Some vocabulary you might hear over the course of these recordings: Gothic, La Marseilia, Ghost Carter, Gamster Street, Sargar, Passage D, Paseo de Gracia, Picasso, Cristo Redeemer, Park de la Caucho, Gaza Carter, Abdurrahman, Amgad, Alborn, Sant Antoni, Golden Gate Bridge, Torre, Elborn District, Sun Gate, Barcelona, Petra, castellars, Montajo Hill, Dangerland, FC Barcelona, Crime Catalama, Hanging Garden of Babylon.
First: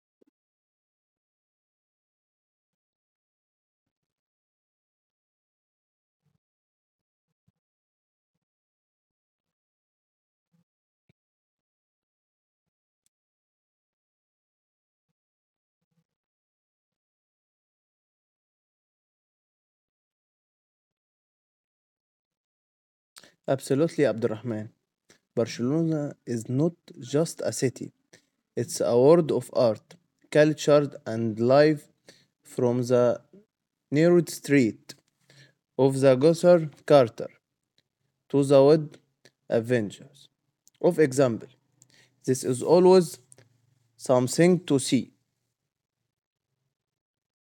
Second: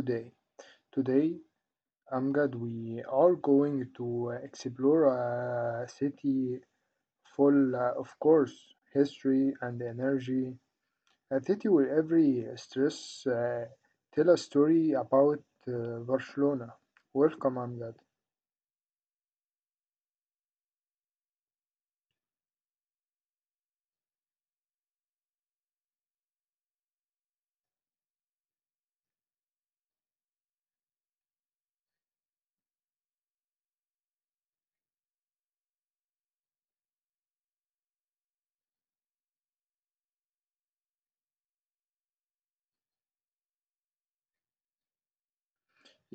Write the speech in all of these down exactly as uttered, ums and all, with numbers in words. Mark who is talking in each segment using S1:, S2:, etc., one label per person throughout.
S1: today. Today, Amgad, we are going to uh, explore a city full, uh, of course, history and energy. A city where every stress uh, tell a story about uh, Barcelona. Welcome, Amgad.
S2: Absolutely, Abdurrahman. Barcelona is not just a city, it's a world of art, culture, and life from the narrowed street of the Gosser Carter to the Wood Avengers. Of example, this is always something to see.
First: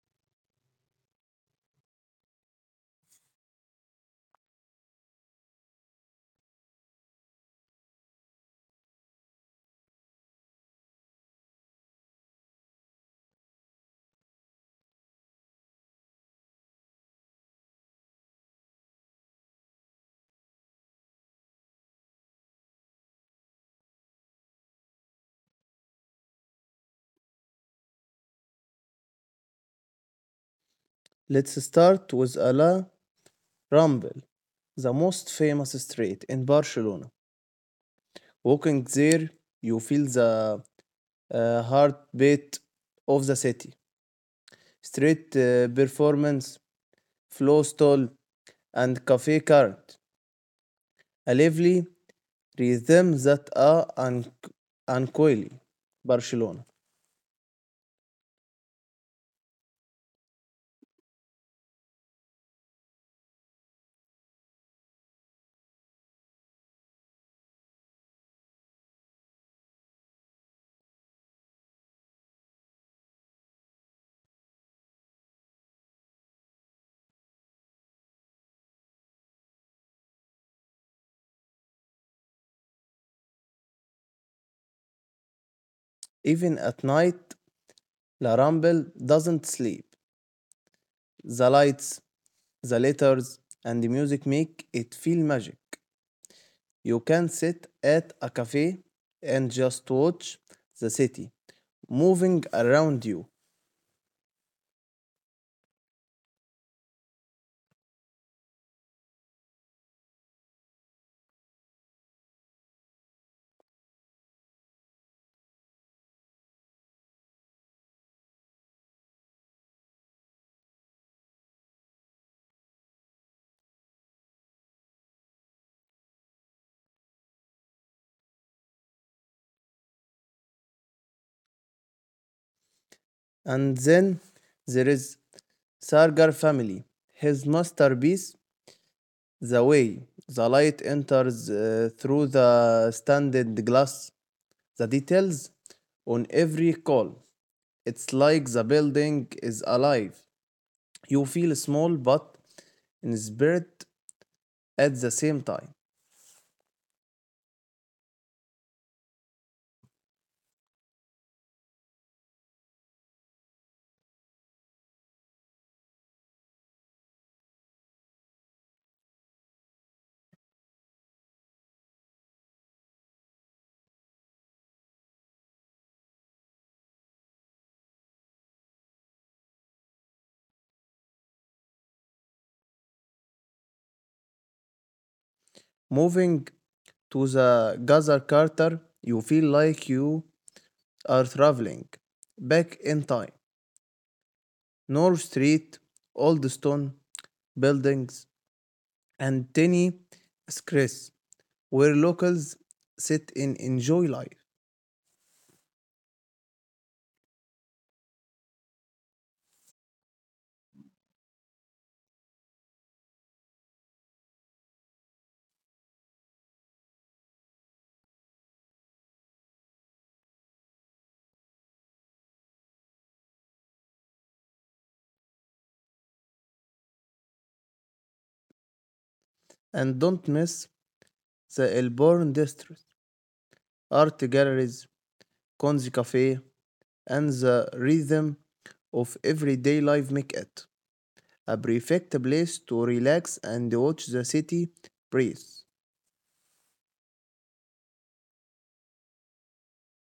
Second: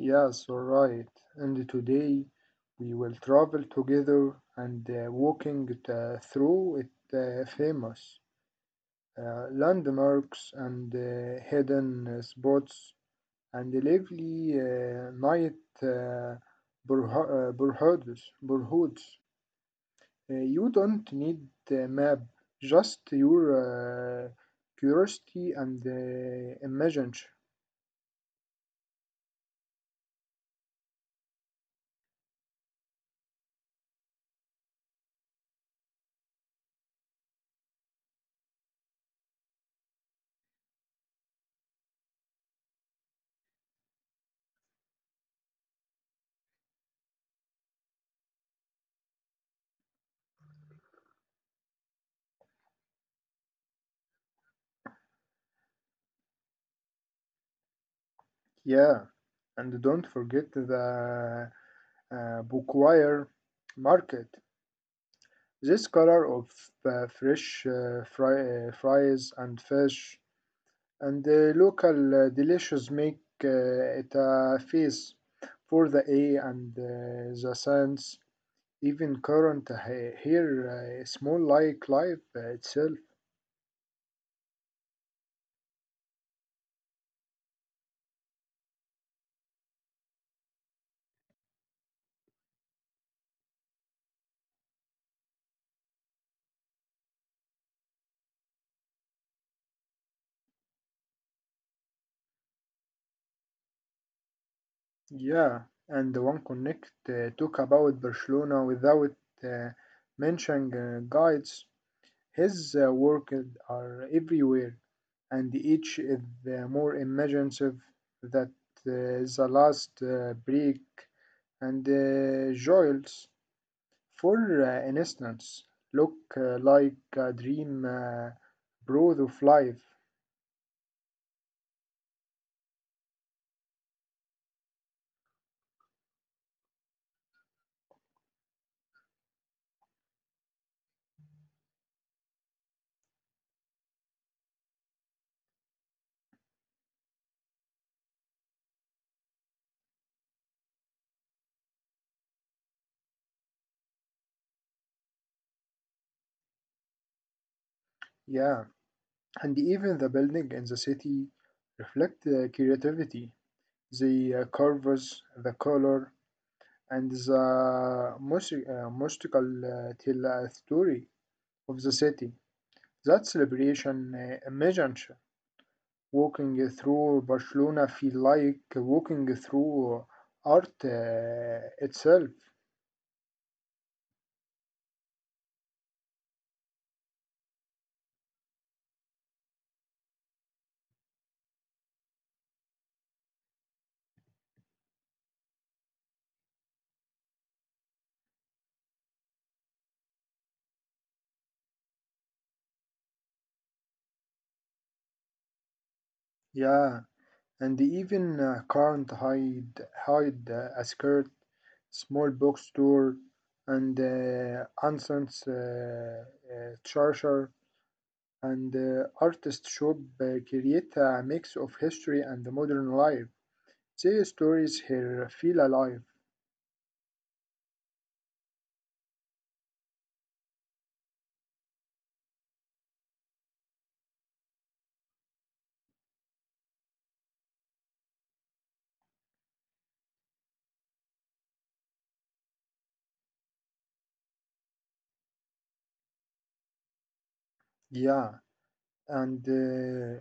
S1: Yes, all right. And today we will travel together and uh, walking t- through it uh, famous uh, landmarks and uh, hidden uh, spots and lively uh, night uh, burho- uh, burhoods. Uh, you don't need a map, just your uh, curiosity and uh, imagination.
S2: Let's start with La Rambla, the most famous street in Barcelona. Walking there, you feel the uh, heartbeat of the city. Street uh, performance, flow stall, and cafe cart. A lively rhythm that are un- uncoily Barcelona.
S1: Yeah, and don't forget the uh, bookwire market. This color of uh, fresh uh, fry, uh, fries and fish and the local uh, delicious make uh, it a feast for the eye and uh, the sense. Even current uh, he- here uh, is like life uh, itself.
S2: Even at night, La Ramble doesn't sleep. The lights, the letters, and the music make it feel magic. You can sit at a cafe and just watch the city moving around you.
S1: Yeah, and one connect uh, talk about Barcelona without uh, mentioning uh, guides. His uh, work are everywhere, and each is uh, more imaginative that uh, the last uh, break and uh, joyous. For uh, instance, look uh, like a dream uh, broth of life.
S2: And then there is Sargar family. His masterpiece. The way the light enters uh, through the standard glass, the details on every call. It's like the building is alive. You feel small but in spirit at the same time.
S1: Yeah, and even the building in the city reflect uh, creativity. The uh, curves, the color, and the music, uh, musical uh, tell a story of the city. That celebration uh, imagine walking through Barcelona feel like walking through art uh, itself.
S2: Moving to the Gaza Carter, you feel like you are traveling back in time. North Street, old stone buildings, and tiny squares where locals sit and enjoy life.
S1: Yeah, and even uh, can't hide hide uh, a skirt, small bookstore, and uh, Anson's uh, uh, charger and uh, artist shop uh, create a mix of history and modern life. Say stories here feel alive.
S2: And don't miss the Elborn District, art galleries, Konzi Cafe, and the rhythm of everyday life make it a perfect place to relax and watch the city breathe.
S1: Yeah, and uh,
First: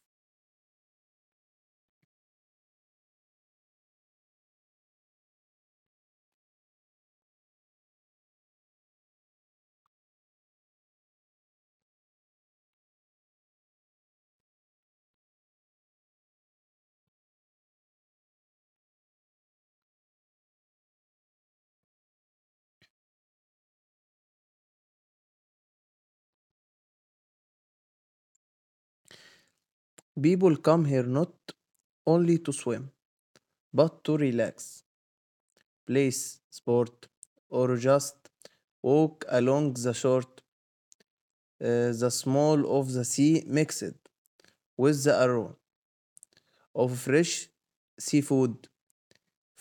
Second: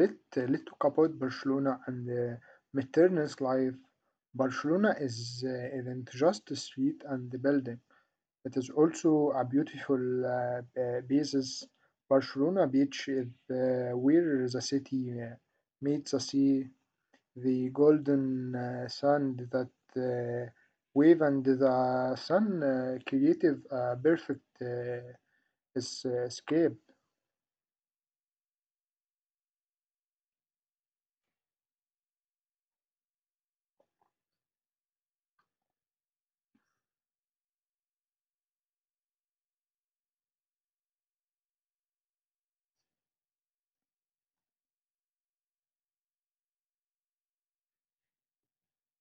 S1: let uh, let talk about Barcelona and uh, Materna's life. Barcelona is uh, isn't just a street and the building. It is also a beautiful uh, uh, basis. Barcelona beach is uh, where the city uh, meets the sea, the golden uh, sand that uh, wave and the sun uh, creative a perfect uh, es- escape.
S2: People come here not only to swim, but to relax, play sport, or just walk along the shore. Uh, the smell of the sea mixed with the aroma of fresh seafood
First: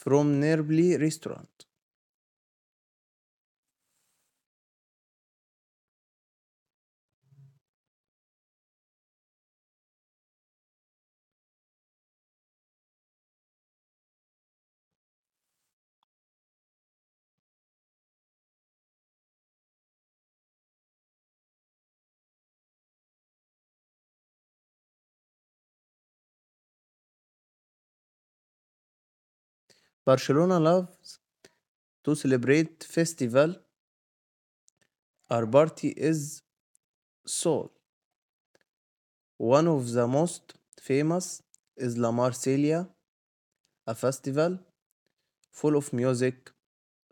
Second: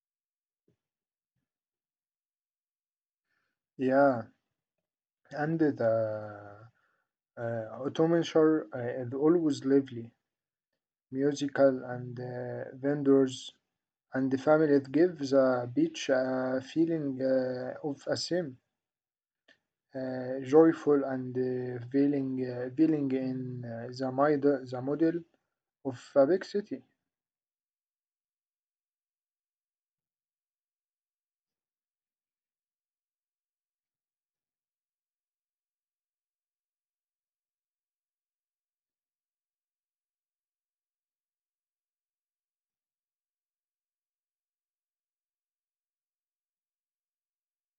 S2: from nearby restaurant.
S1: Yeah, and the uh, Ottoman shore uh, is always lively, musical and uh, vendors and the family it gives a beach a feeling uh, of a same uh, joyful and uh, feeling uh, feeling in uh, the model the model of a big city.
S2: Barcelona loves to celebrate festival. Our party is soul. One of the most famous is La Marseilia, a festival full of music,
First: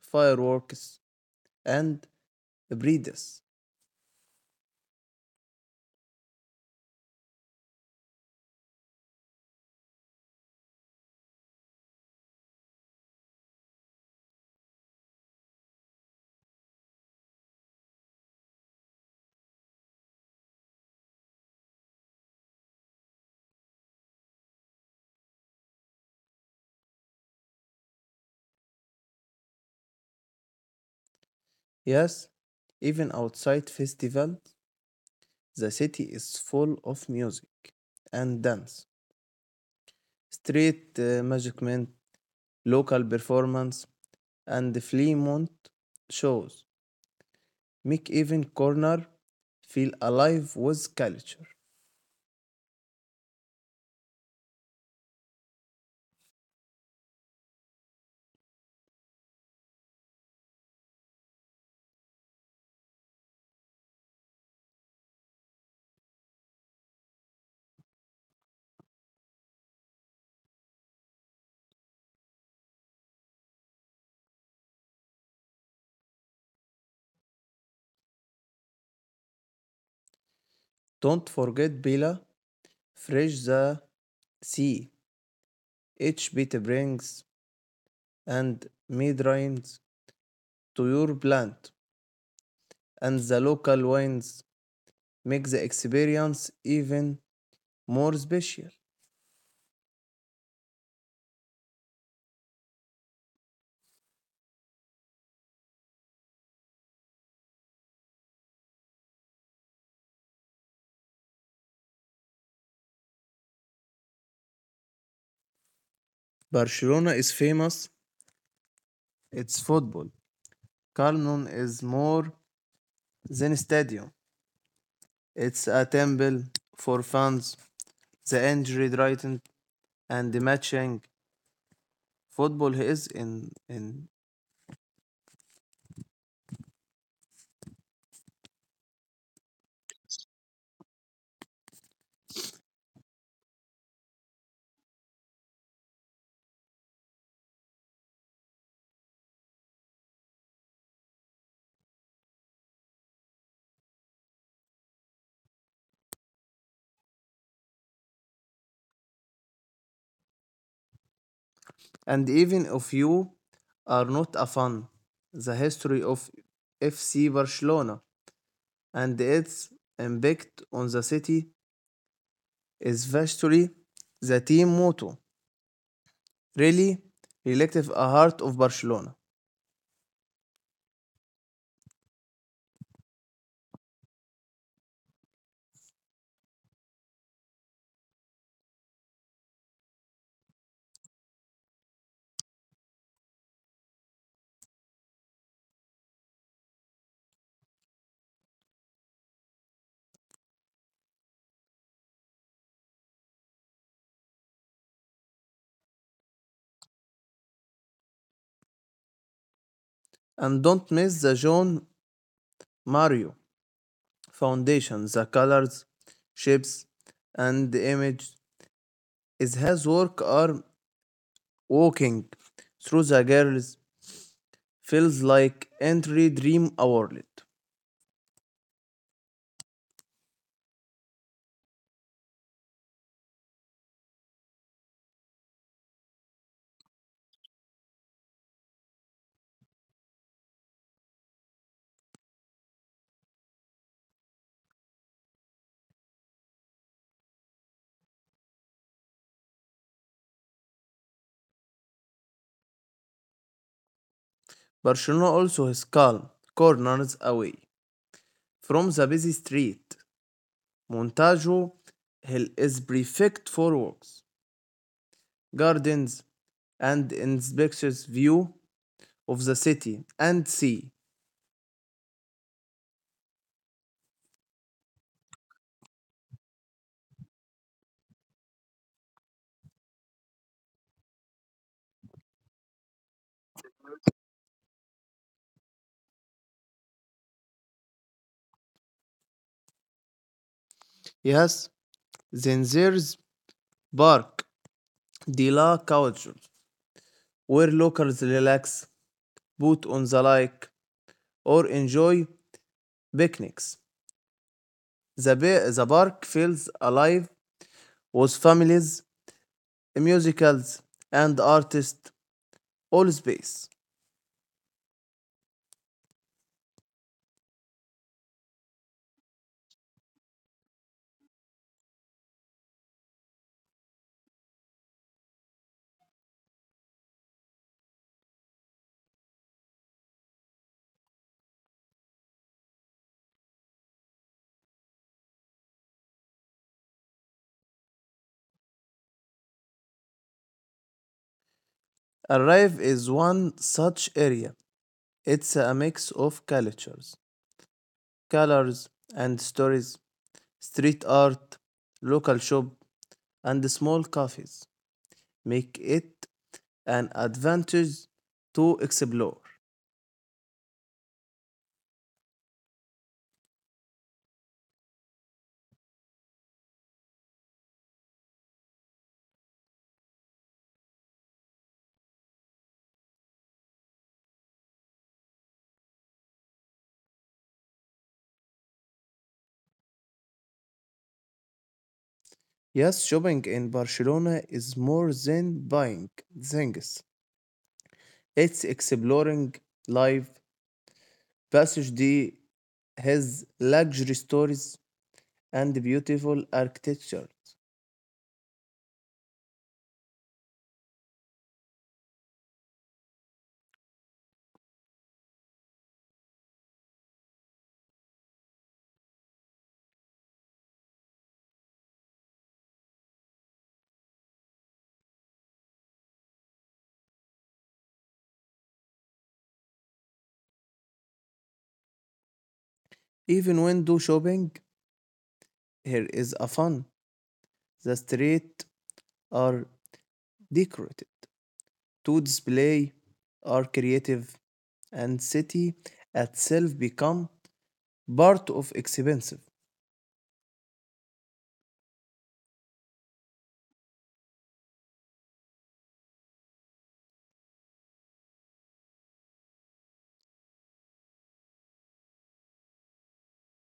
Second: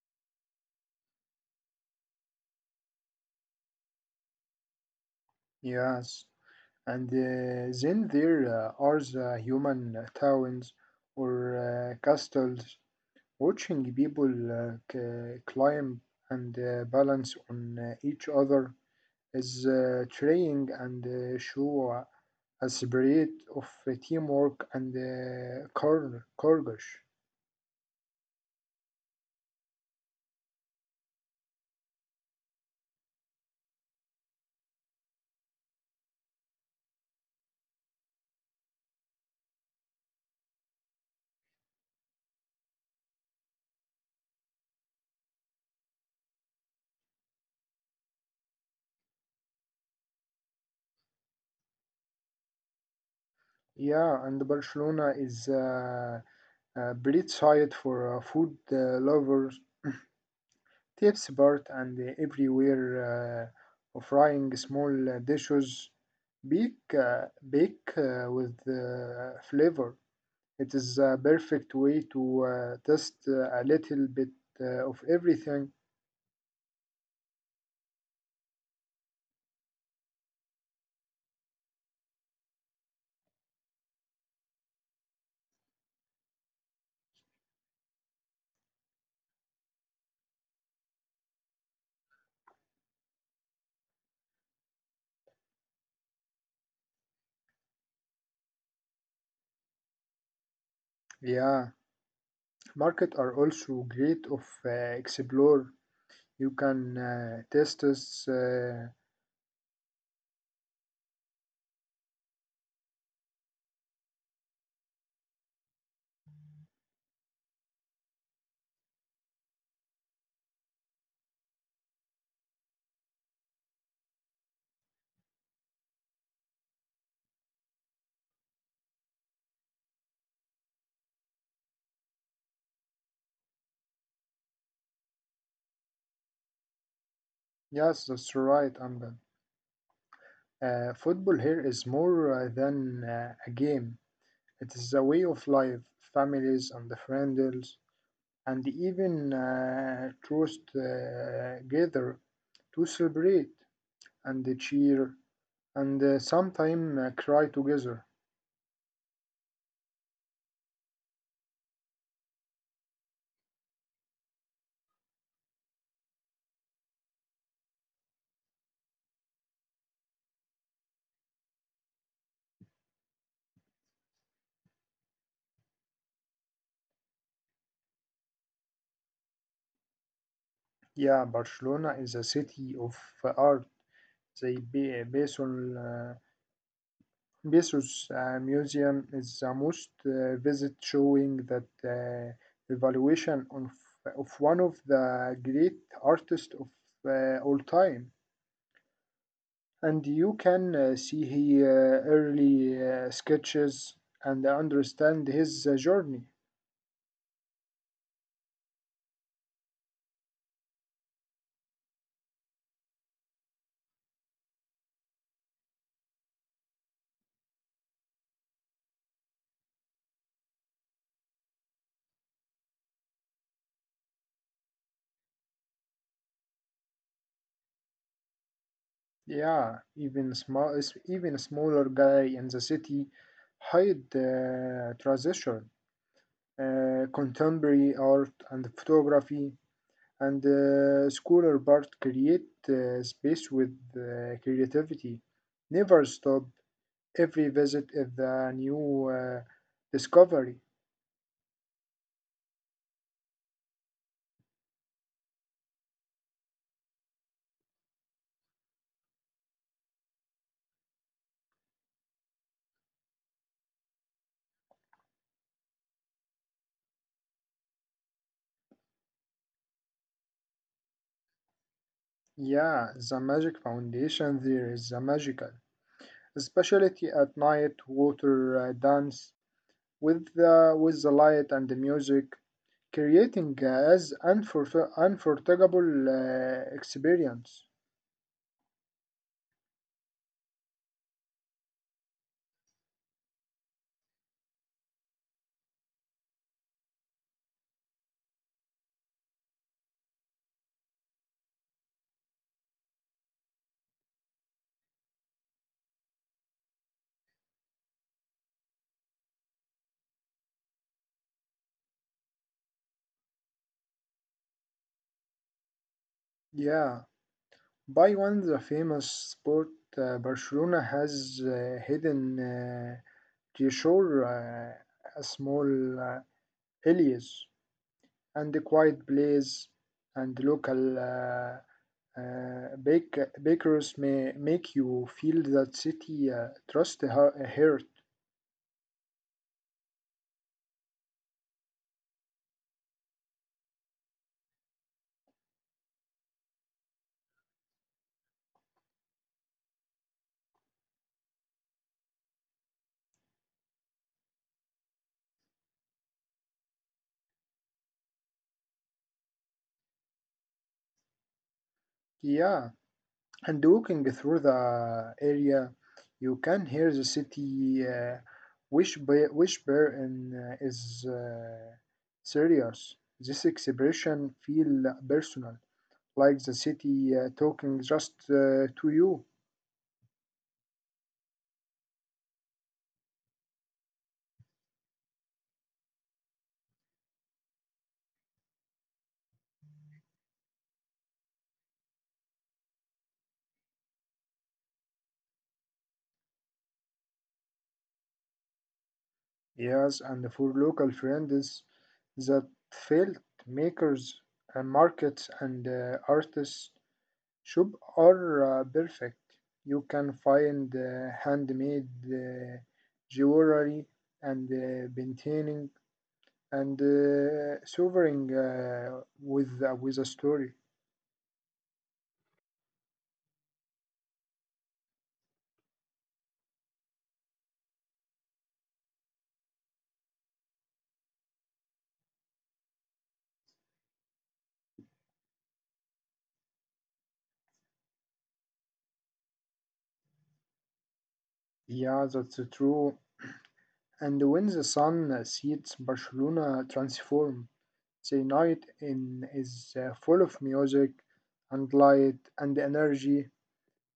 S2: fireworks, and breeders.
S1: Yes, and uh, then there uh, are the human towns or uh, castles watching people uh, c- climb and uh, balance on uh, each other is uh, trying and uh, show a spirit of uh, teamwork and uh, cour- courage.
S2: Yes, even outside festival, the city is full of music and dance, street uh, management, local performance, and flea month shows, make even corner feel alive with culture.
S1: Yeah, and Barcelona is uh, a great site for uh, food uh, lovers, tips part and uh, everywhere uh, frying small uh, dishes, bake, uh, bake uh, with uh, flavor. It is a perfect way to uh, test uh, a little bit uh, of everything.
S2: Don't forget Bela, Fresh the Sea, Each bit Brings, and Mead Rhymes to your plant, and the local wines make the experience even more special.
S1: Yeah, market are also great of uh, explore. You can uh, test us. Uh,
S2: Barcelona is famous, it's football. Carnon is more than a stadium, it's a temple for fans, the injury, Brighton, and the matching. Football is in in
S1: yes, that's right, Amgan. Uh, football here is more uh, than uh, a game. It is a way of life, families and the friends, and even uh, trust uh, together to celebrate and cheer and uh, sometimes uh, cry together.
S2: and even if you are not a fan, the history of F C Barcelona and its impact on the city is vastly the team motto. Really, reflective a heart of Barcelona.
S1: Yeah, Barcelona is a city of uh, art. They be based on uh, Bezos uh, Museum is the most uh, visit showing that uh, evaluation of, of one of the great artists of uh, all time. And you can uh, see his uh, early uh, sketches and understand his uh, journey.
S2: And don't miss the John Mario Foundation. The colors, shapes, and the image is his work are walking through the girls feels like entry dream outlet.
S1: Yeah, even small, even smaller guy in the city hide uh, transition, uh, contemporary art and photography and uh, scholar part create uh, space with uh, creativity. Never stop. Every visit is a new uh, discovery.
S2: Barcelona also has calm corners away from the busy street. Montajo Hill is perfect for walks, gardens, and inspections view of the city and sea.
S1: Yeah, the magic foundation there is the magical, especially at night, water uh, dance with the with the light and the music, creating uh, as unforget- unforgettable uh, experience.
S2: Yes, then there's Park de la Caucho, where locals relax, put on the lake, or enjoy picnics. The, ba- the park feels alive with families musicals, and artists all space.
S1: Yeah. By one, the famous sport uh, Barcelona has uh, hidden uh, treasure, uh, a small uh, areas and a quiet place, and local uh, uh, bake- bakers may make you feel that city uh, trust her heart.
S2: Arrive is one such area. It's a mix of cultures, colors, and stories. Street art, local shop, and small cafes make it an advantage to explore.
S1: Yeah. And walking through the area, you can hear the city uh, whisper, whisper and uh, is uh, serious. This expression feel personal, like the city uh, talking just uh, to you.
S2: Yes, shopping in Barcelona is more than buying things. It's exploring life. Passage D has luxury stores, and beautiful architecture.
S1: Yes, and for local friends that felt makers and markets and uh, artists shop are uh, perfect. You can find uh, handmade uh, jewelry and uh, painting and uh, sovereign uh, with uh, with a story.
S2: Even window shopping here is a fun. The streets are decorated to display are creative and city itself become part of expensive.
S1: Yeah, that's true. And when the sun sets, Barcelona transform. The night in is uh, full of music and light and energy,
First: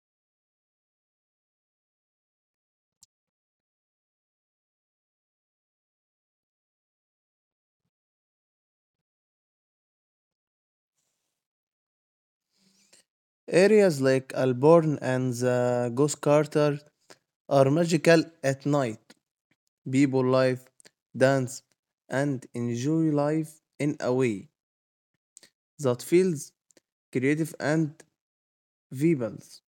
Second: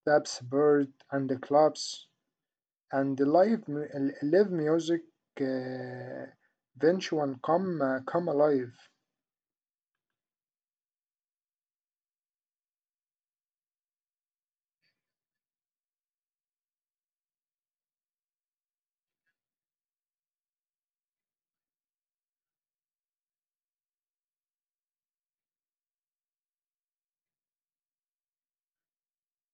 S1: taps, bird and the clubs. And the live mu- live music uh, venture come uh, come alive.
S2: Areas like Alborn and the Ghost Carter are magical at night. People live, dance, and enjoy life in a way that feels creative and vibrant.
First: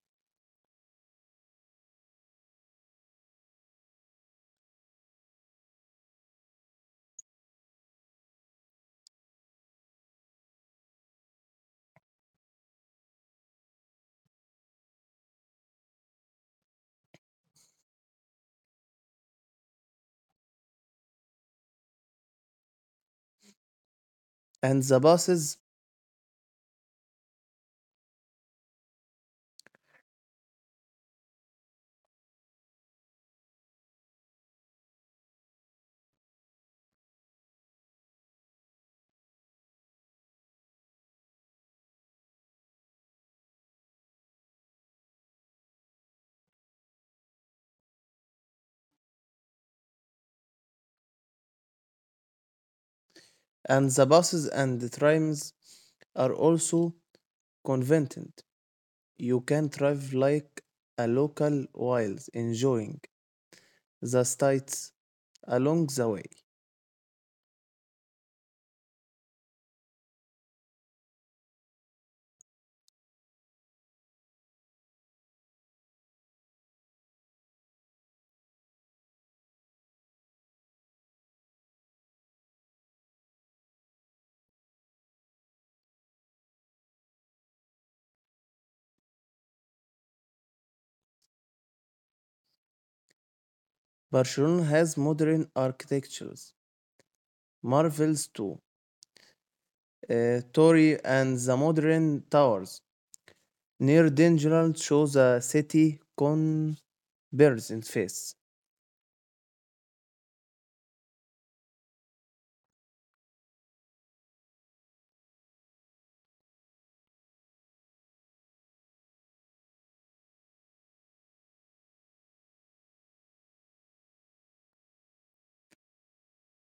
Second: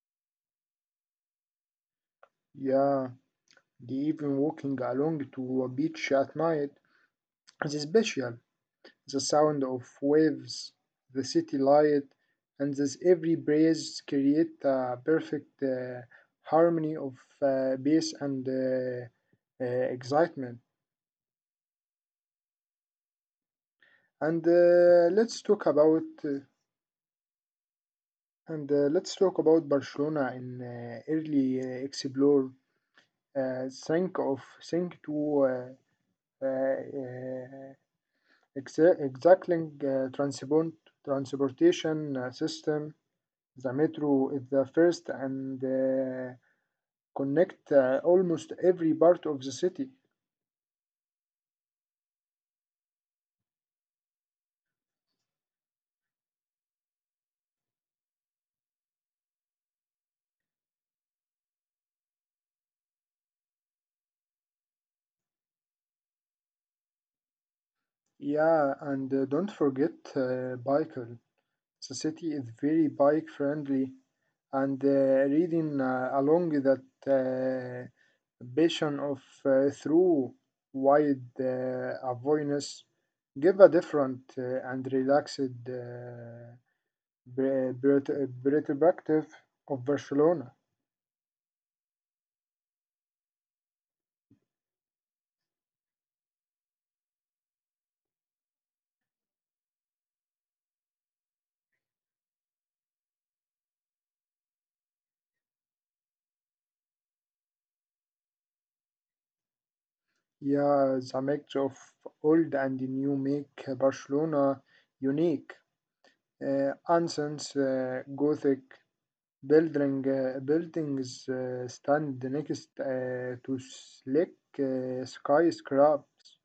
S1: Yeah, the even walking along to a beach at night is special. The sound of waves, the city light, and this every breeze create a perfect uh, harmony of uh, bass and uh, uh, excitement. And
S2: And the
S1: uh, let's
S2: buses
S1: talk about uh, and uh, let's talk about Barcelona in uh, early uh, explore uh, think of think to uh, uh, uh, exa- exacting uh, transport transportation uh, system. The metro is the first and uh, connect uh, almost every part of the city.
S2: and the buses and the trams are also convenient. You can drive like a local while enjoying the sights along the way.
S1: Yeah, and uh, don't forget uh, bicycle. The city is very bike friendly and uh, reading uh, along that uh, vision of uh, through wide uh, awareness give a different uh, and relaxed uh, per- per- perspective of Barcelona.
S2: Barcelona has modern architectures, marvels too. Uh, Torre and the modern towers near Dangerland show the city convergence face.
S1: Yeah, the mix of old and new make Barcelona unique. Uh, ancients, uh, Gothic, building uh, buildings uh, stand next uh, to slick uh, skyscrapers,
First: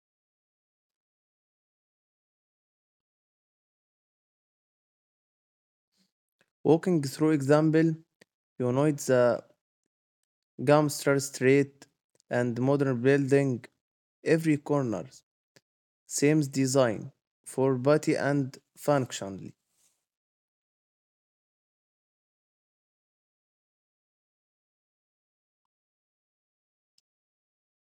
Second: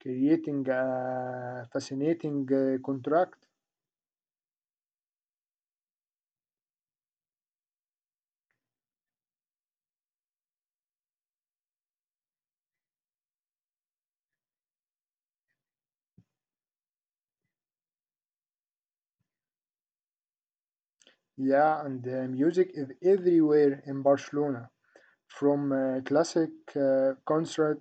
S1: creating a fascinating uh, contract.
S2: Walking through example unites the Gamster Street and modern building, every corner, same design for body and functionally.
S1: Yeah, and uh, music is everywhere in Barcelona, from uh, classic uh, concert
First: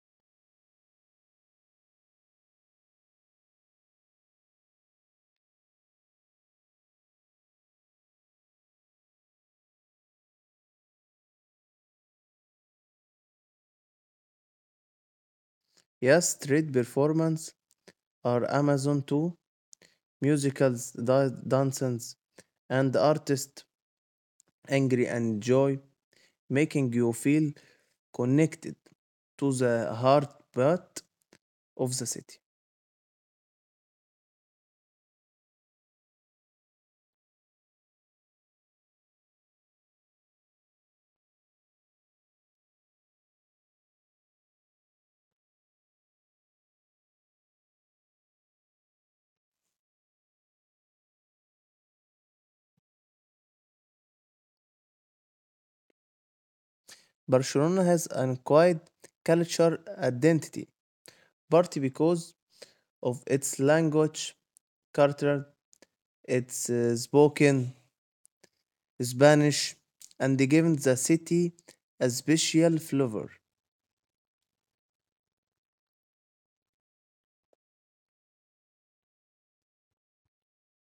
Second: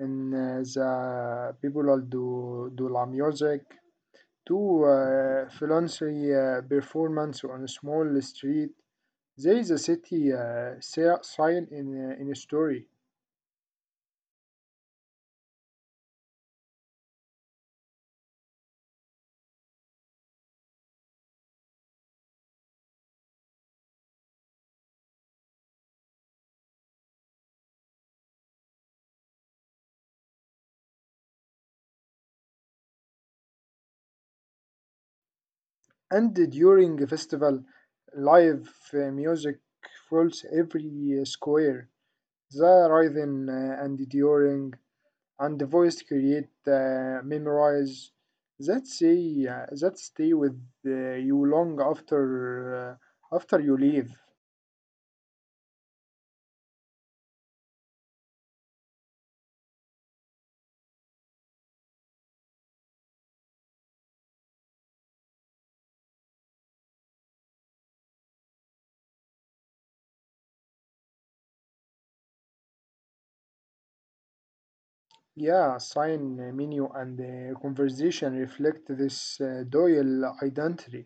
S1: in uh, the People do do la music to uh, fancy uh, performance on a small street. There is a city uh, si- sign in uh, in a story.
S2: Yes, street performance are Amazon too, musicals, da- dances, and artists, angry and joy, making you feel connected to the heartbeat of the city.
S1: And during a festival, live uh, music fills every uh, square. The rhythm uh, and during and the voice create uh, memorize that say uh, that stay with uh, you long after uh, after you leave.
S2: Barcelona has an acquired cultural identity, partly because of its language, culture. It's uh, spoken Spanish and given the city a special flavor.
S1: Yeah, sign uh, menu and uh, conversation reflect this uh, dual identity.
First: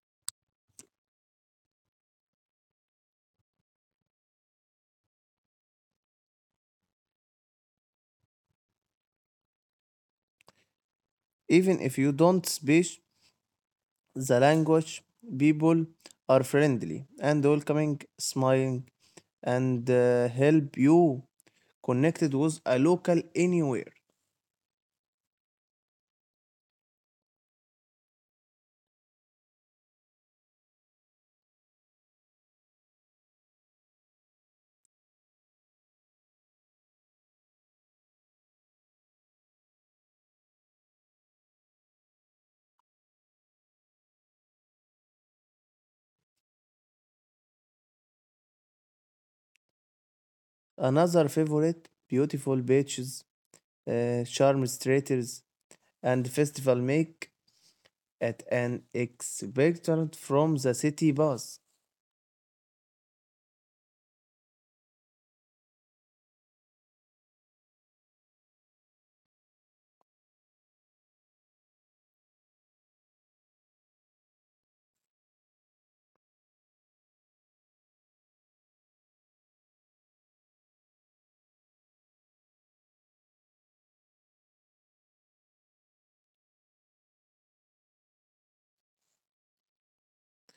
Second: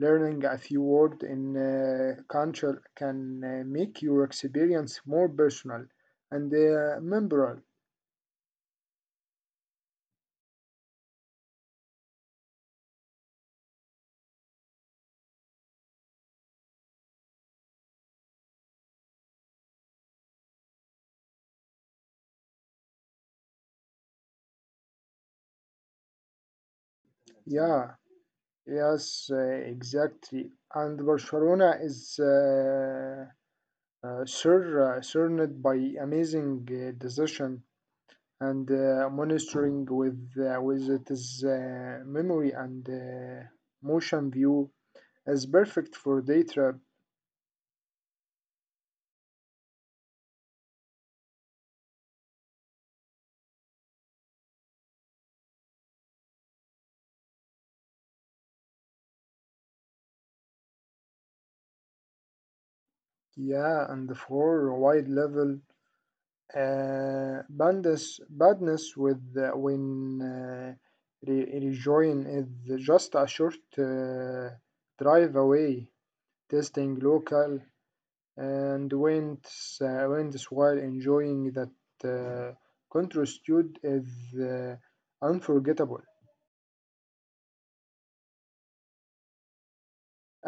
S1: Learning a few words in uh, culture can uh, make your experience more personal and uh, memorable.
S2: Even if you don't speak the language, people are friendly and welcoming, smiling, and uh, help you connected with a local anywhere.
S1: Yeah, yes, uh, exactly. And Barcelona is uh, uh, sur- uh, surrounded by amazing uh, decision and uh, monitoring with uh, with it is uh, memory and uh, motion view is perfect for day trip.
S2: Another favorite, beautiful beaches, uh, charm theaters, and festival make at an expectant from the city bus.
S1: Yeah, and for wide level. Uh, badness, badness with uh, when uh, re- rejoin is just a short uh, drive away, testing local and winds, uh, winds while enjoying that uh, contrasted is uh, unforgettable.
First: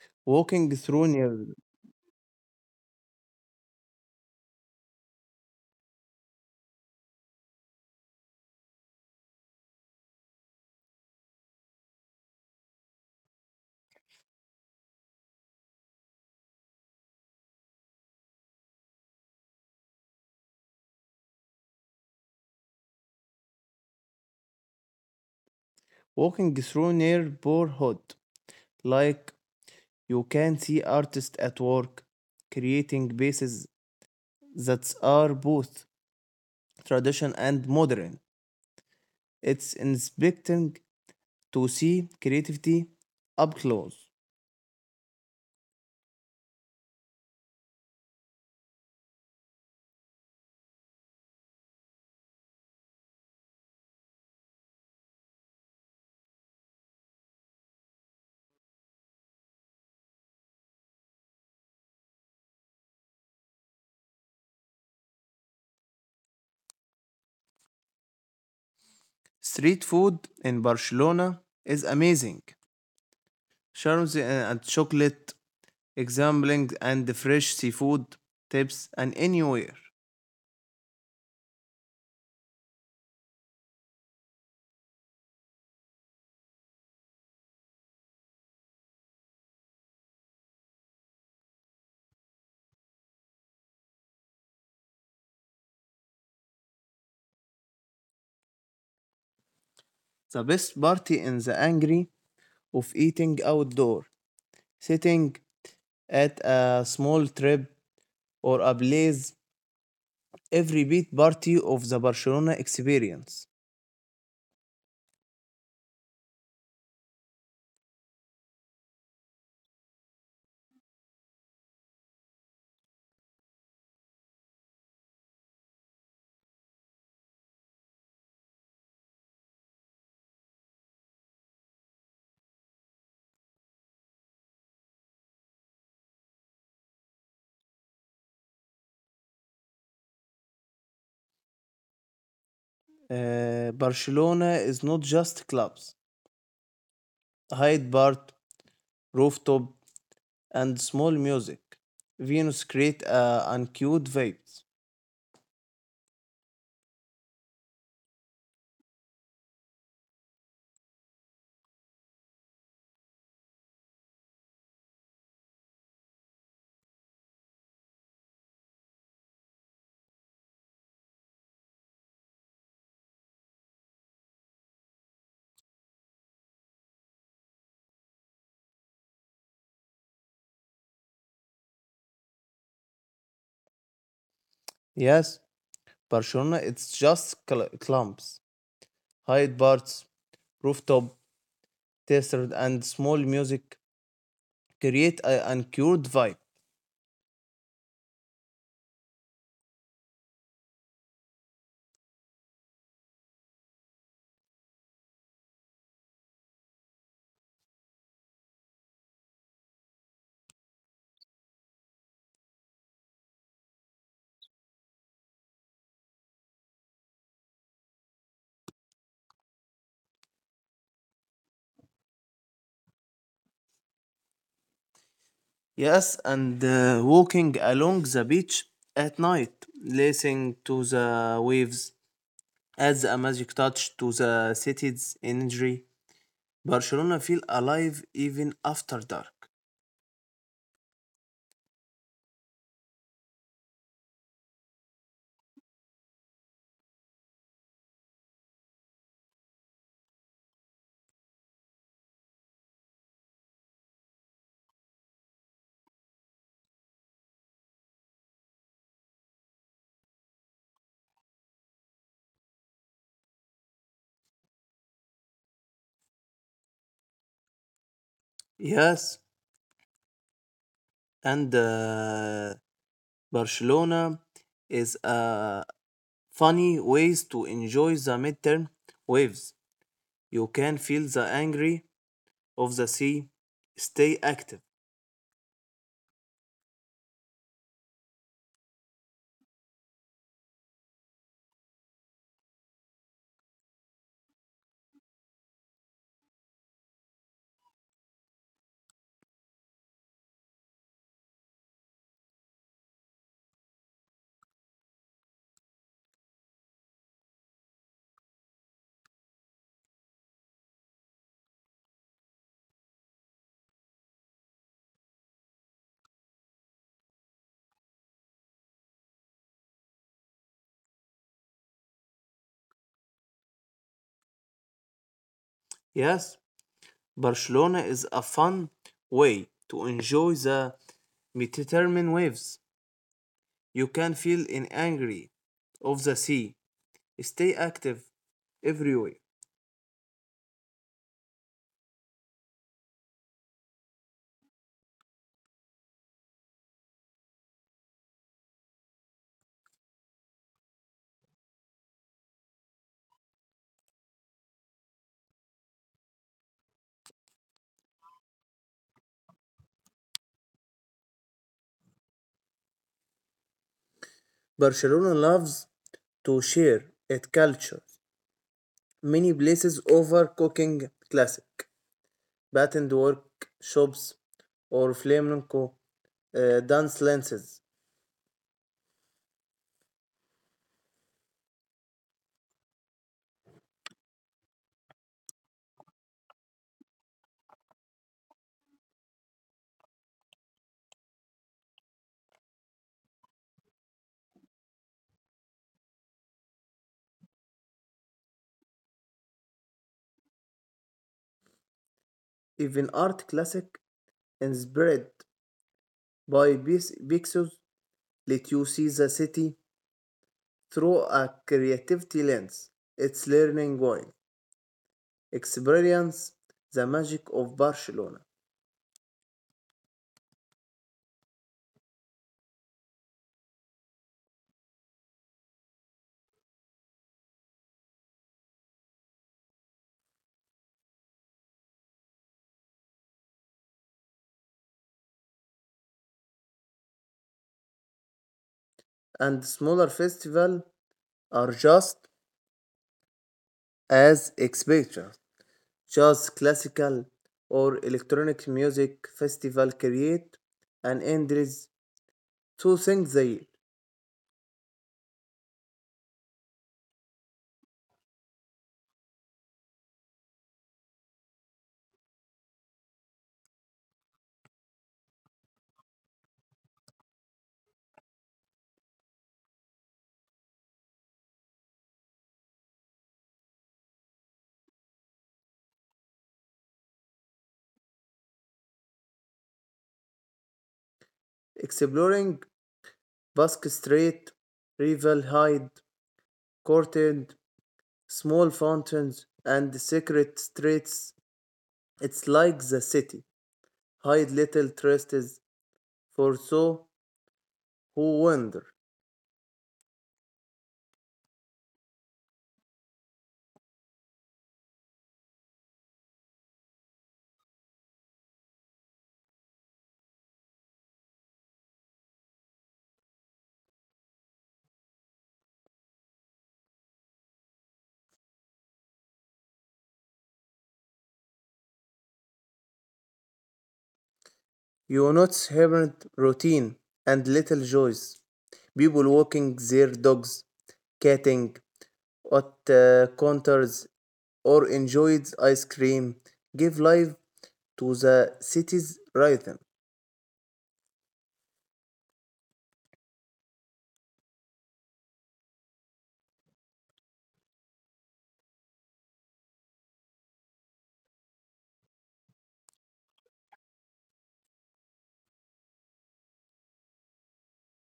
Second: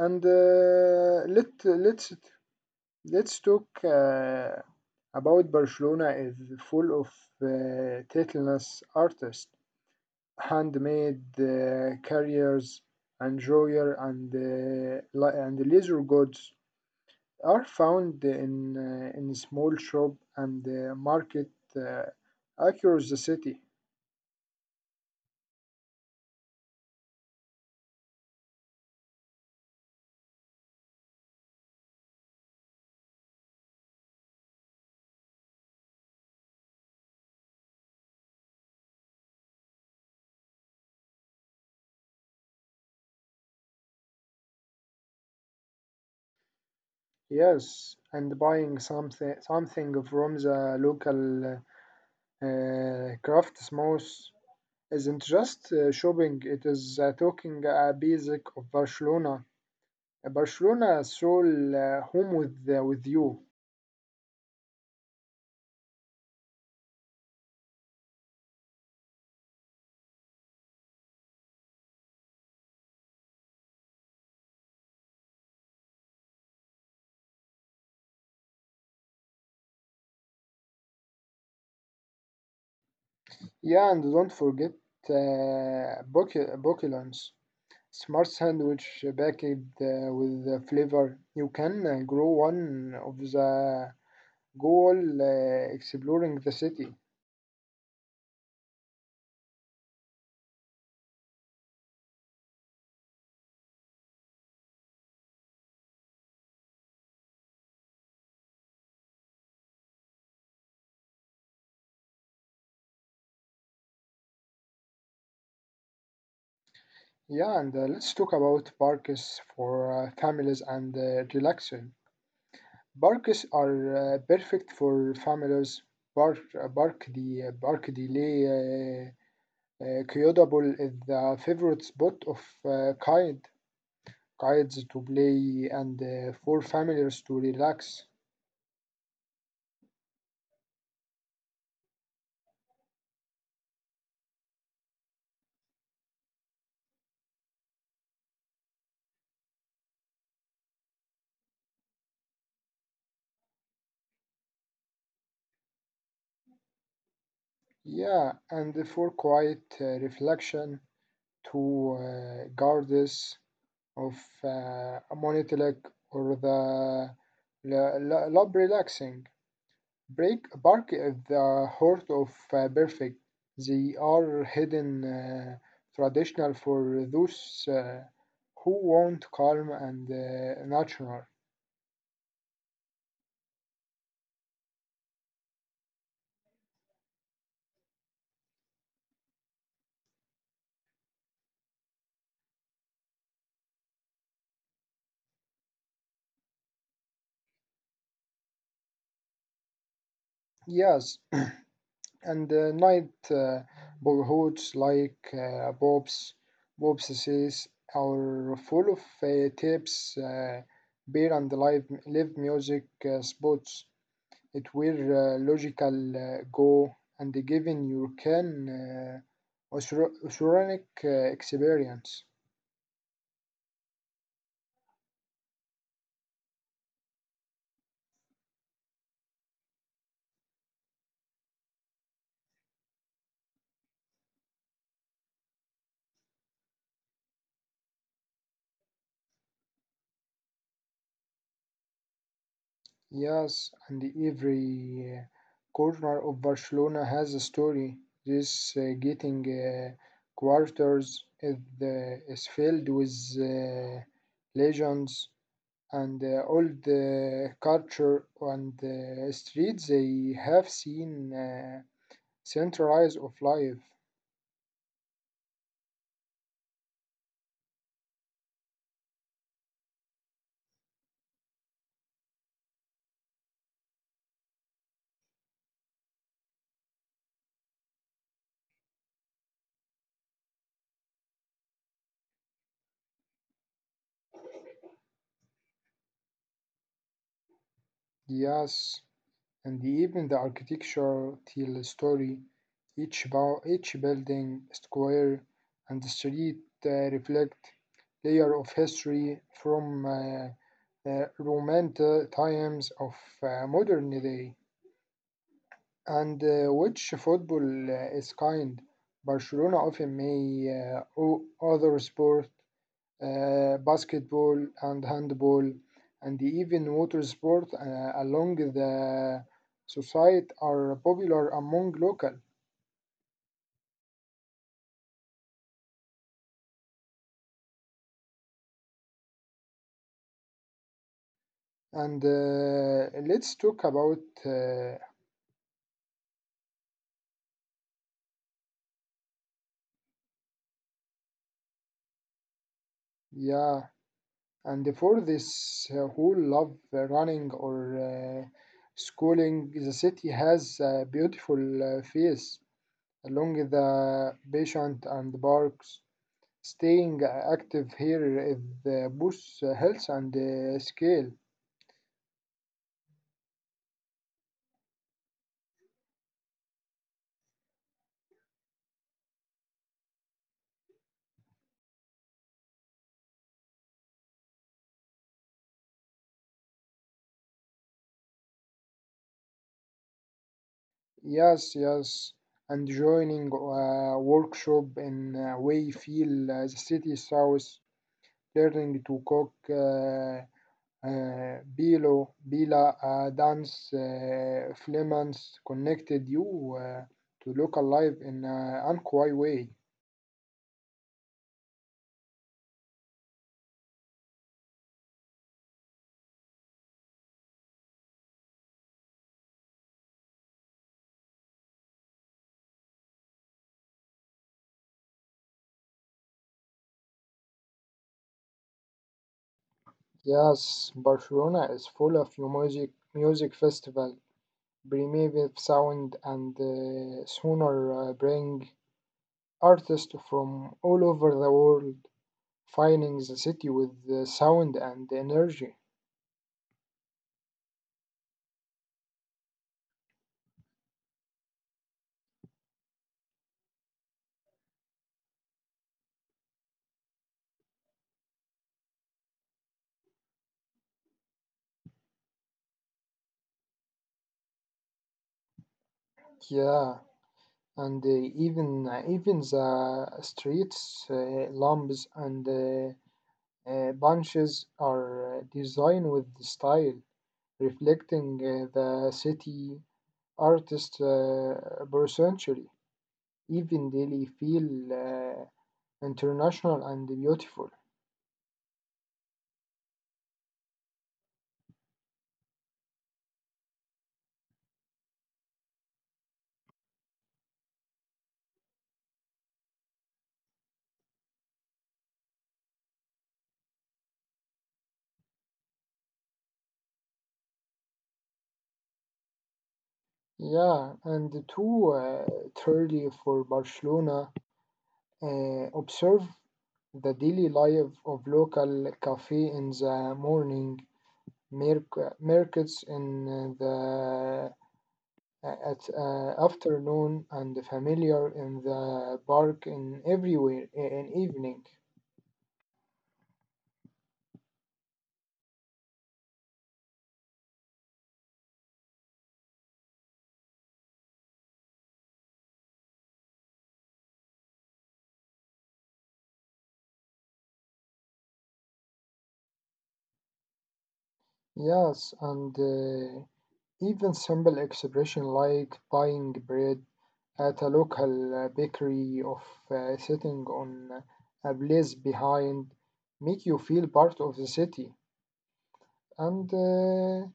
S1: And
S2: Walking through
S1: uh,
S2: near
S1: let let's let's talk uh, about Barcelona is full of uh, title artists. Handmade uh, carriers and drawer and uh, li- and leather goods are found in uh, in small shop and uh, market uh, across the city.
S2: walking through neighborhood like you can see artists at work creating pieces that are both tradition and modern. It's inspiring to see creativity up close.
S1: Yes, and buying something something from the local uh, craftsmith isn't just uh, shopping. It is uh, talking a basic of Barcelona. Barcelona soul uh, home with uh, with you.
S2: Street food in Barcelona is amazing. Charms and chocolate, examining and fresh seafood tips and anywhere.
S1: Yeah, and don't forget uh, bocu- Boculans, smart sandwich packaged uh, with uh, flavor. You can uh, grow one of the goal uh, exploring the city.
S2: The best party in the angry of eating outdoor, sitting at a small trip or a place every beat party of the Barcelona experience.
S1: Yeah, and uh, let's talk about parks for uh, families and uh, relaxing. Parks are uh, perfect for families. Park, park The park delay. Uh, uh, Kyoto Bowl is the favorite spot of uh, kind kids to play, and uh, for families to relax.
S2: Uh, Barcelona is not just clubs. Hyde Park, rooftop, and small music. Venus create a uncute vibes.
S1: Yeah, and for quiet uh, reflection to uh, goddess of uh, Monitelic or the la- la- Lab Relaxing. Break bark is the heart of uh, perfect. They are hidden uh, traditional for those uh, who want calm and uh, natural.
S2: Yes, Barcelona it's just cl- clumps. Hyde Park, rooftop, desert, and small music create uh, an uncured vibe.
S1: Yes, and uh, night uh, borehoods like uh, Bob's, Bob's says are full of uh, tips, uh, beer and live, live music uh, spots. It will uh, logical uh, go and giving you can uh, oceanic uh, experience.
S2: Yes, and uh, walking along the beach at night, listening to the waves adds a magic touch to the city's energy. Barcelona feel alive even after dark.
S1: Yes, and every uh, corner of Barcelona has a story. This uh, getting uh, quarters is, uh, is filled with uh, legends and uh, all the culture and uh, streets they have seen uh, centralized of life.
S2: Yes, and uh, Barcelona is a funny ways to enjoy the midterm waves. You can feel the angry of the sea. Stay active.
S1: Yes, and even the architecture tell a story. Each, bu- each building, square, and street uh, reflect layer of history from uh, uh, romantic times of uh, modern day. And uh, which football uh, is kind? Barcelona often may uh, o- other sport uh, basketball and handball, and even water sport uh, along the society are popular among local.
S2: Yes. Barcelona is a fun way to enjoy the
S1: And
S2: Mediterranean waves.
S1: uh, let's talk
S2: You
S1: about
S2: can feel in
S1: uh,
S2: angry of the sea. Stay active everywhere.
S1: yeah. And for this uh, who love running or uh, schooling, the city has a beautiful uh, face along the patient and parks. Staying active here is uh, both health and uh, skill.
S2: Barcelona loves to share its culture. Many places offer cooking classic, patterned workshops, or flamenco uh, dance lenses.
S1: Yes, yes, and joining a workshop in uh, Wayfield, uh, the city south, learning to cook uh, uh, bilo, bila, uh, dance, uh, flamencs connected you uh, to local life in uh, Anquai way.
S2: Even art classic inspired by pieces let you see the city through a creativity lens. It's learning while experience the magic of Barcelona.
S1: Yes, Barcelona is full of your music, music festival, primitive sound, and uh, sooner uh, bring artists from all over the world. Filing the city with the sound and energy.
S2: And smaller festivals are just as expected. Just classical or electronic music festival create an endless two things a year.
S1: Yeah, and uh, even uh, even the streets, uh, lamps, and uh, uh, bunches are uh, designed with style, reflecting uh, the city artist uh, percentually. Even daily feel uh, international and beautiful.
S2: Exploring Basque Street, Rival Hyde, Courted, small fountains, and secret streets. It's like the city hide little trusts for so who wander.
S1: Yeah, and two uh, thirty for Barcelona. Uh, observe the daily life of local cafe in the morning, merc- markets in uh, the, uh, at uh, afternoon, and familiar in the park in everywhere in evening.
S2: You notice hermit routine and little joys. People walking their dogs, catting at uh, counters, or enjoyed ice cream give life to the city's rhythm.
S1: Yes, and uh, even simple expression like buying bread at a local uh, bakery of uh, sitting on a place behind make you feel part of the city. And uh,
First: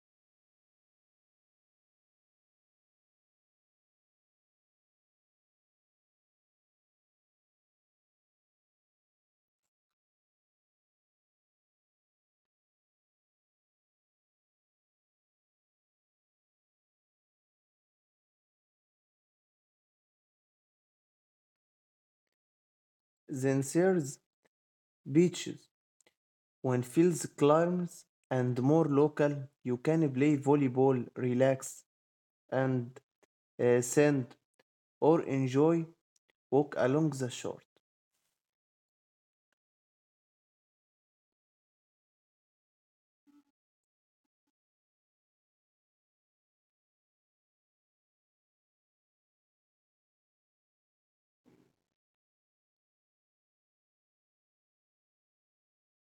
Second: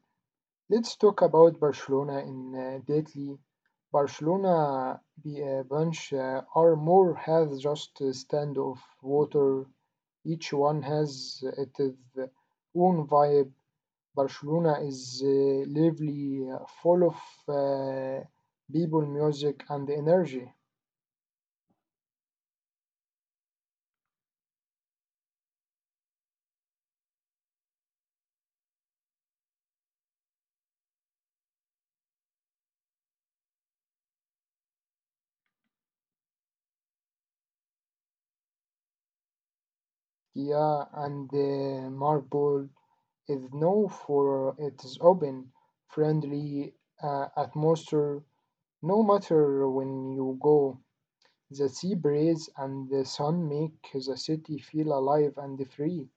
S1: let's talk about Barcelona in uh, deeply. Barcelona be a bunch uh, or more has just a stand of water. Each one has its own vibe. Barcelona is uh, lively, uh, full of uh, people, music, and energy.
S2: Then there's beaches. When fields climbs and more local, you can play volleyball, relax, and uh, sand or enjoy walk along the shore.
S1: Yeah, and uh, Marble is known for its open, friendly uh, atmosphere. No matter when you go, the sea breeze and the sun make the city feel alive and free.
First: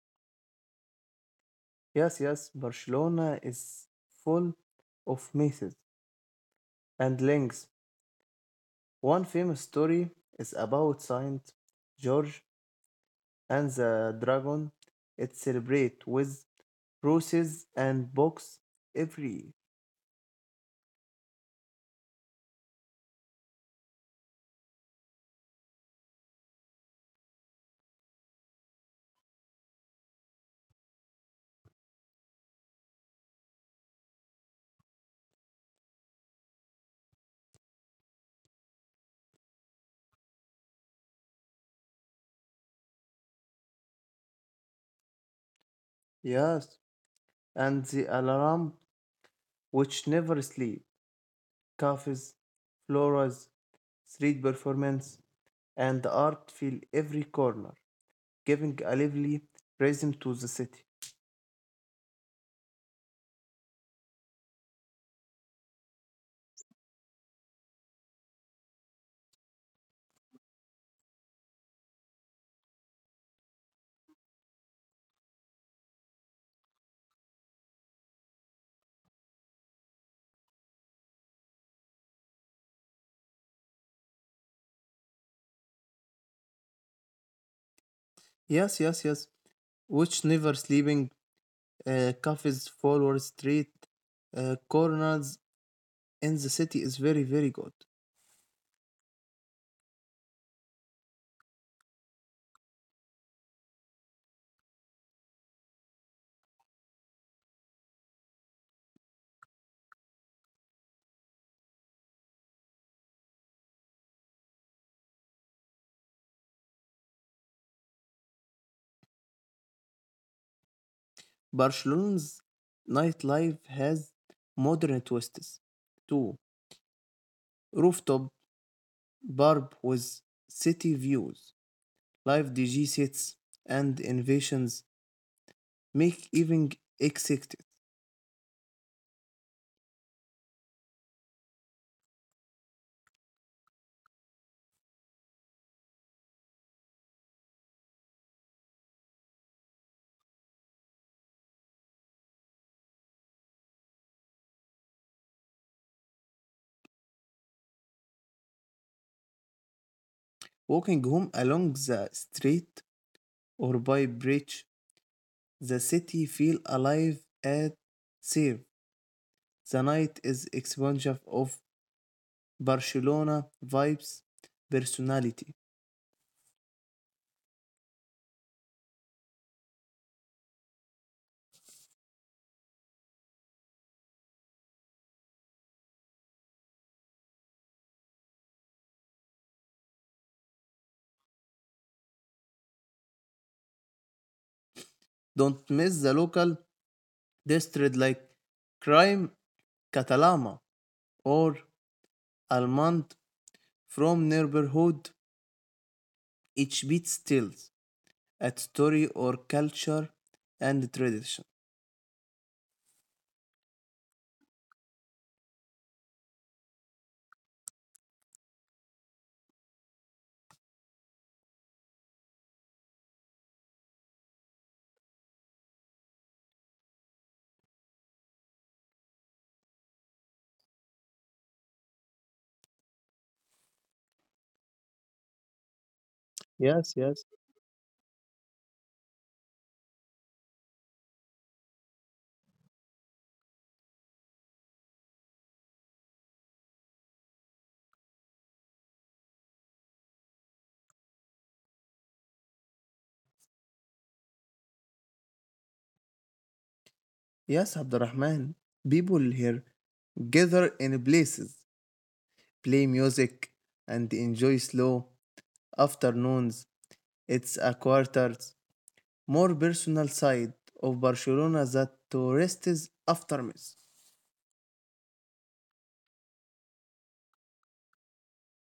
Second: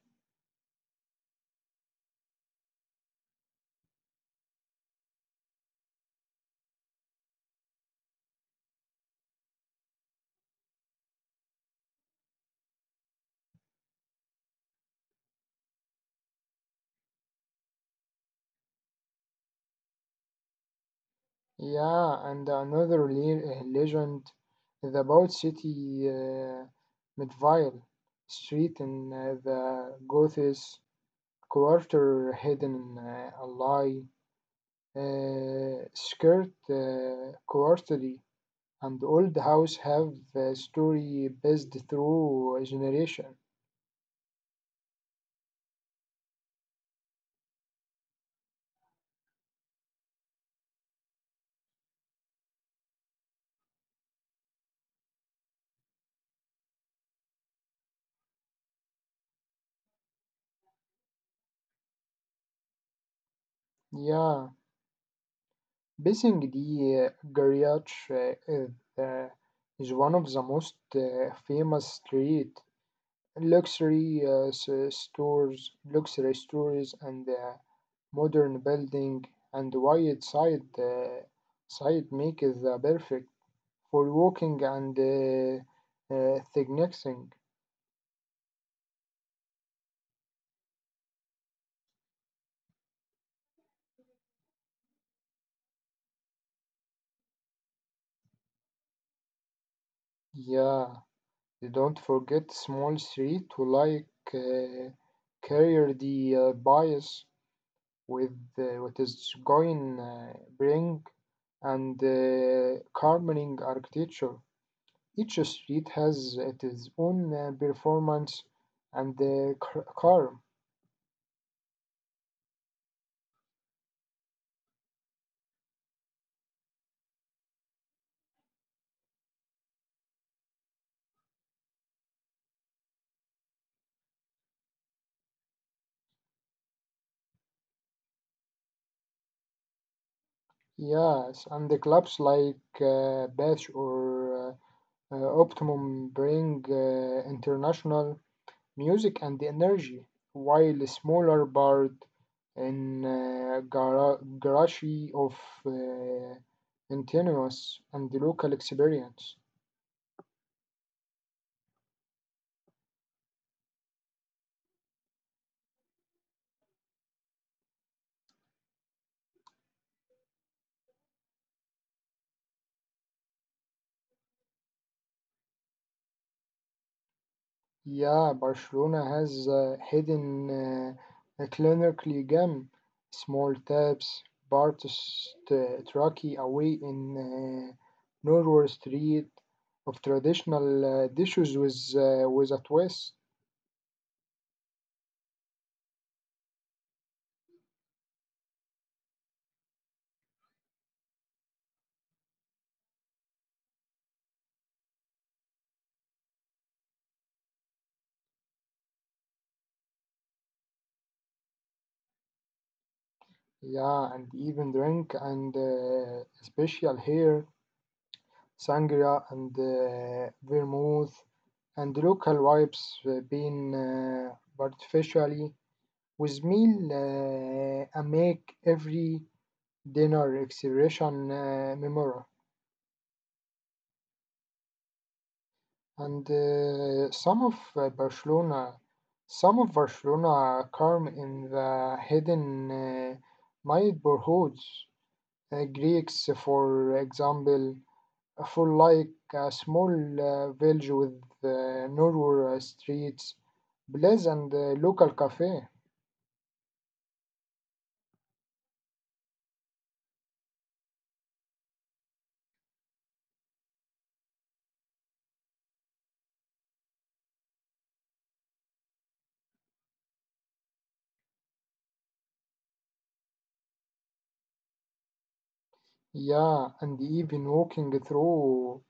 S2: Yes, yes, Barcelona is full of myths and links. One famous story is about Saint George and the dragon. It celebrates with roses and box every year.
S1: Yeah, and another le- uh, legend is about city uh, Midvale street in uh, the Gothis quarter hidden uh, a lie uh, skirt uh, quarterly, and old house have a story based through generation.
S2: Yes, and the alarm which never sleep. Cafes, floras, street performance, and art fill every corner, giving a lively rhythm to the city.
S1: Yeah, Basing the Garyash is, uh, is one of the most uh, famous street luxury uh, s- stores, luxury stores, and uh, modern building and wide side uh, side make is the perfect for walking and uh, uh, sightseeing.
S2: Yes, yes, yes. Which never sleeping uh, cafes forward Street uh, corners in the city is very very good.
S1: Yeah, you don't forget small street to like uh, carrier the uh, bias, with uh, what is going uh, bring and uh, carpeting architecture. Each street has it its own uh, performance and the car, charm.
S2: Barcelona's nightlife has modern twists too. Rooftop bar with city views, live D J sets, and innovations make evening exciting.
S1: Yes, and the clubs like uh, Bash or uh, uh, Optimum bring uh, international music and energy, while a smaller bird in uh, gar- garage of uh, continuous and the local experience.
S2: Walking home along the street or by bridge, the city feel alive and safe. The night is expansive of Barcelona vibes personality.
S1: Yeah, Barcelona has a hidden, uh, a clinically gem, small taps, Bartos, uh, Truckee away in uh, Norwood Street of traditional uh, dishes with, uh, with a twist.
S2: Don't miss the local district like Crime Catalama or Almond from neighborhood. Each beat tells a story or culture and tradition.
S1: Yeah, and even drink and uh, special here, sangria and uh, vermouth and local wipes uh, being uh, artificially with meal uh, and make every dinner celebration uh, memorable. And uh,
S2: Yes,
S1: some
S2: yes.
S1: of uh, Barcelona, some of Barcelona come in the hidden uh, neighborhoods. Uh, Greeks, for example, for like a small uh, village with uh, narrow uh, streets, plays and uh, local cafe.
S2: Yes, Abdurrahman. People here gather in places, play music, and enjoy slow afternoons. It's a quarters more personal side of Barcelona that tourists after miss.
S1: Yeah, and even walking through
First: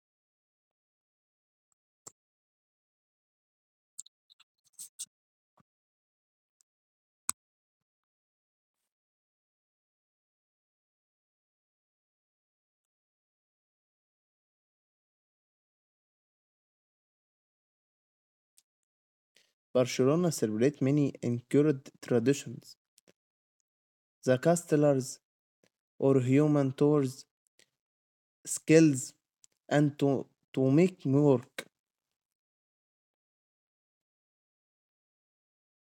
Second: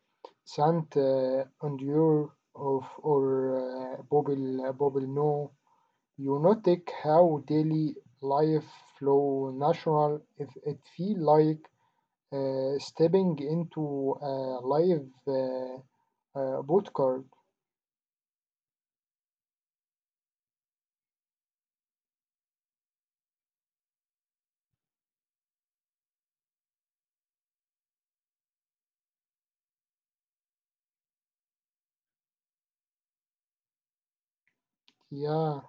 S1: Sant uh, Andur of or uh, Bobble Bobble No يونتك هاو daily life flow natural it, it feel like uh, stepping into a live uh, uh, boot card.
S2: Barcelona celebrate many incurred traditions, the castellars or human tours, skills, and to, to make work.
S1: Yeah,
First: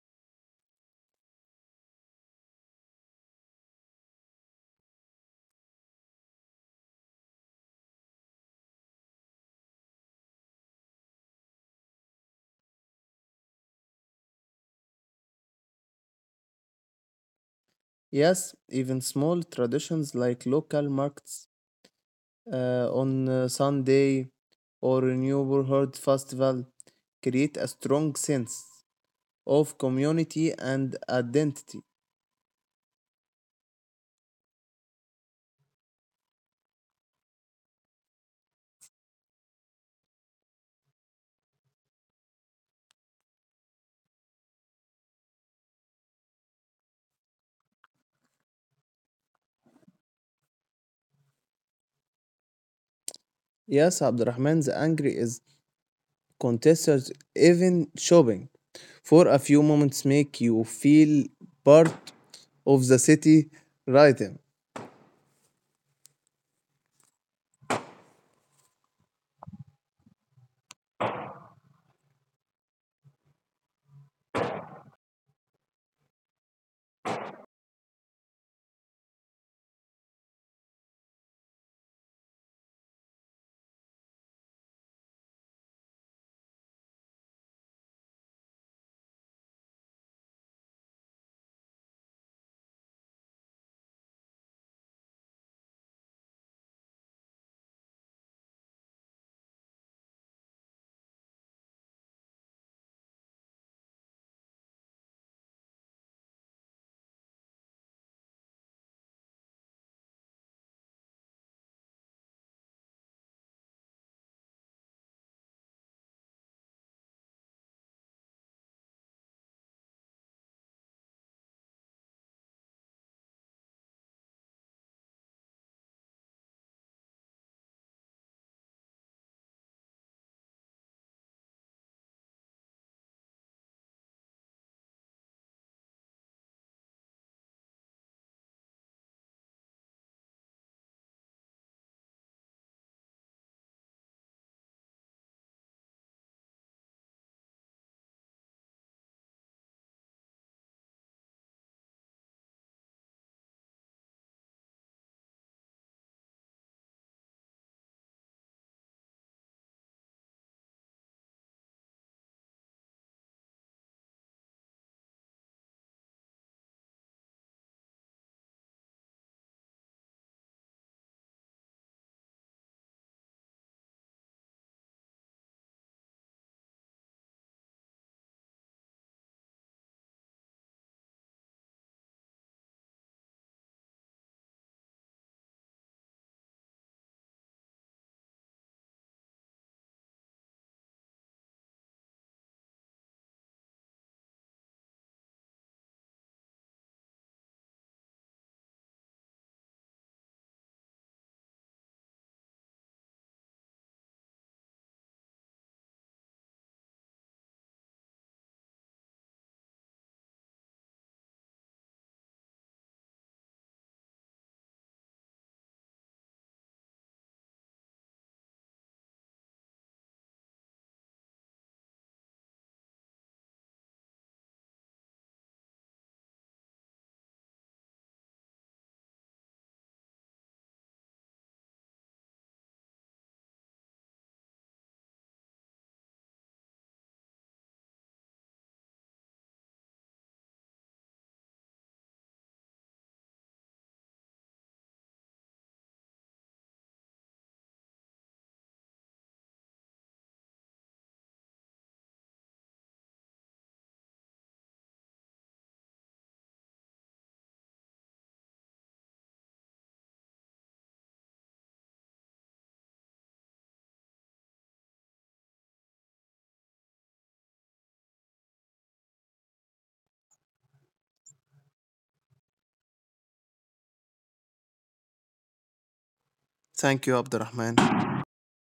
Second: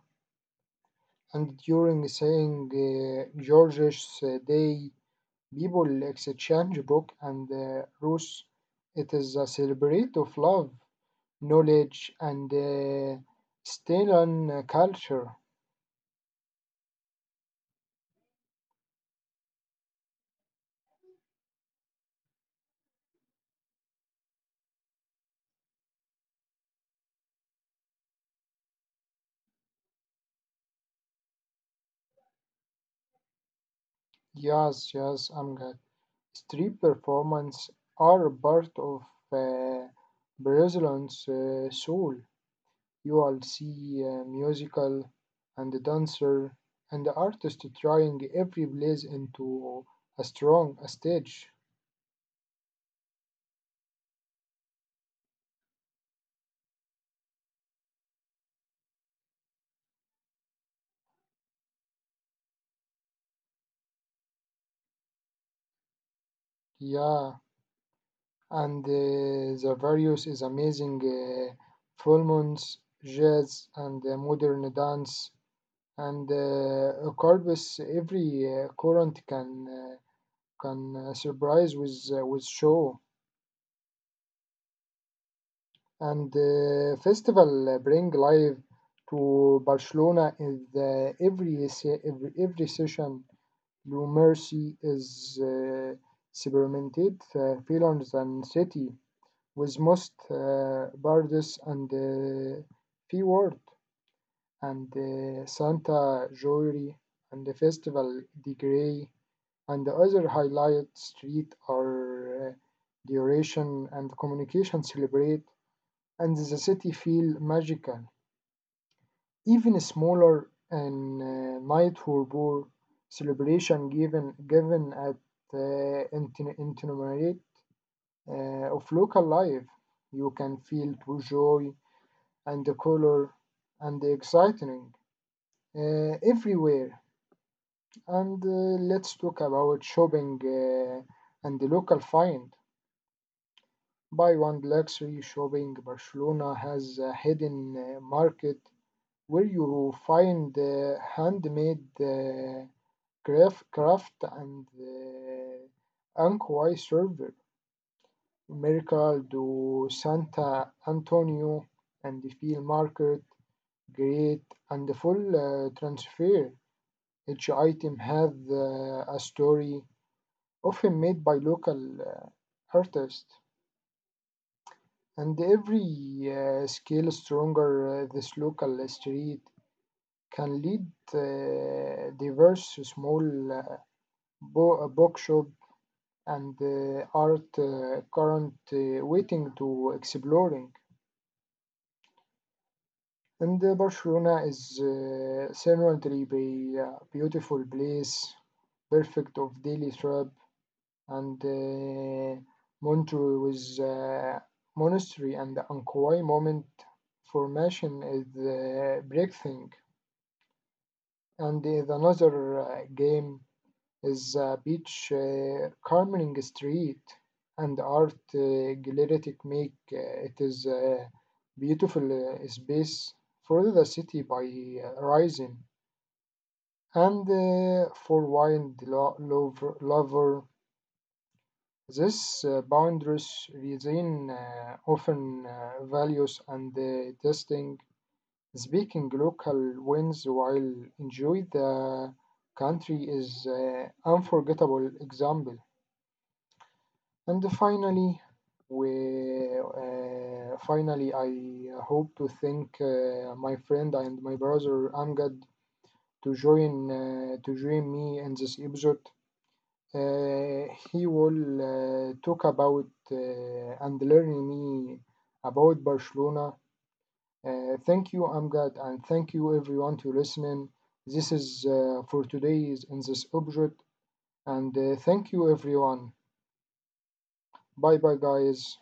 S1: and during saying uh, George's uh, day people exchange book and uh, Rus, it is a celebrate of love knowledge and uh, still on culture.
S2: Yes, even small traditions like local markets uh, on uh, Sunday or neighborhood festival create a strong sense of community and identity.
S1: Yes, yes, I'm glad. Street performance are a part of uh, Brazilian's uh, soul. You'll see uh, musical and dancer and the artist trying every place into a strong a stage.
S2: Yes, Abdurrahman, the angry is contestants, even shopping for a few moments make you feel part of the city rhythm.
S1: Yeah, and uh, the various is amazing. Uh, full moons, jazz, and uh, modern dance, and uh, a corpus every uh, current can, uh, can uh, surprise with, uh, with show. And the festival uh, bring life to Barcelona in the every se- every, every session. Blue Mercy is uh, experimented uh, feelings and city with most uh, birds and uh, P-word and uh, Santa Jewelry and the Festival de Grey and the other highlight street are uh, duration and communication celebrate and the city feel magical. Even smaller and uh, night harbor celebration given given at uh, inten itinerary uh, of local life, you can feel true joy and the color and the exciting uh, everywhere. And uh, let's talk about shopping uh, and the local find. Buy one luxury shopping. Barcelona has a hidden uh, market where you find uh, handmade uh, craft, craft and uh, Ankwai server, Mercado do Santa Antonio and the field market, great and full uh, transfer. Each item has uh, a story, often made by local uh, artists, and every uh, scale stronger uh, this local street can lead uh, diverse small bo- a bookshop and uh, art uh, current uh, waiting to exploring. And uh, Barcelona is uh, certainly be a beautiful place, perfect of daily trip, and uh, Montreux with uh, monastery and Ankoy moment formation is uh, breathing and is another uh, game is uh, beach uh, Carmering Street and art uh, gallery technique. Uh, it is a beautiful uh, space for the city by uh, rising. And uh, for wild lo- lover, lover, this uh, boundaries within uh, often uh, values and uh, testing speaking local wins while enjoy the country is uh, unforgettable example. And finally, we uh, finally I uh, hope to thank uh, my friend and my brother Amgad to join, uh, to join me in this episode. Uh, he will uh, talk about uh, and learn me about Barcelona. Uh, thank you, Amgad, and thank you everyone to listening. This is uh, for today's in this episode, and uh, thank you everyone.
S2: Thank you,
S1: Bye bye,
S2: Abdurrahman.
S1: guys.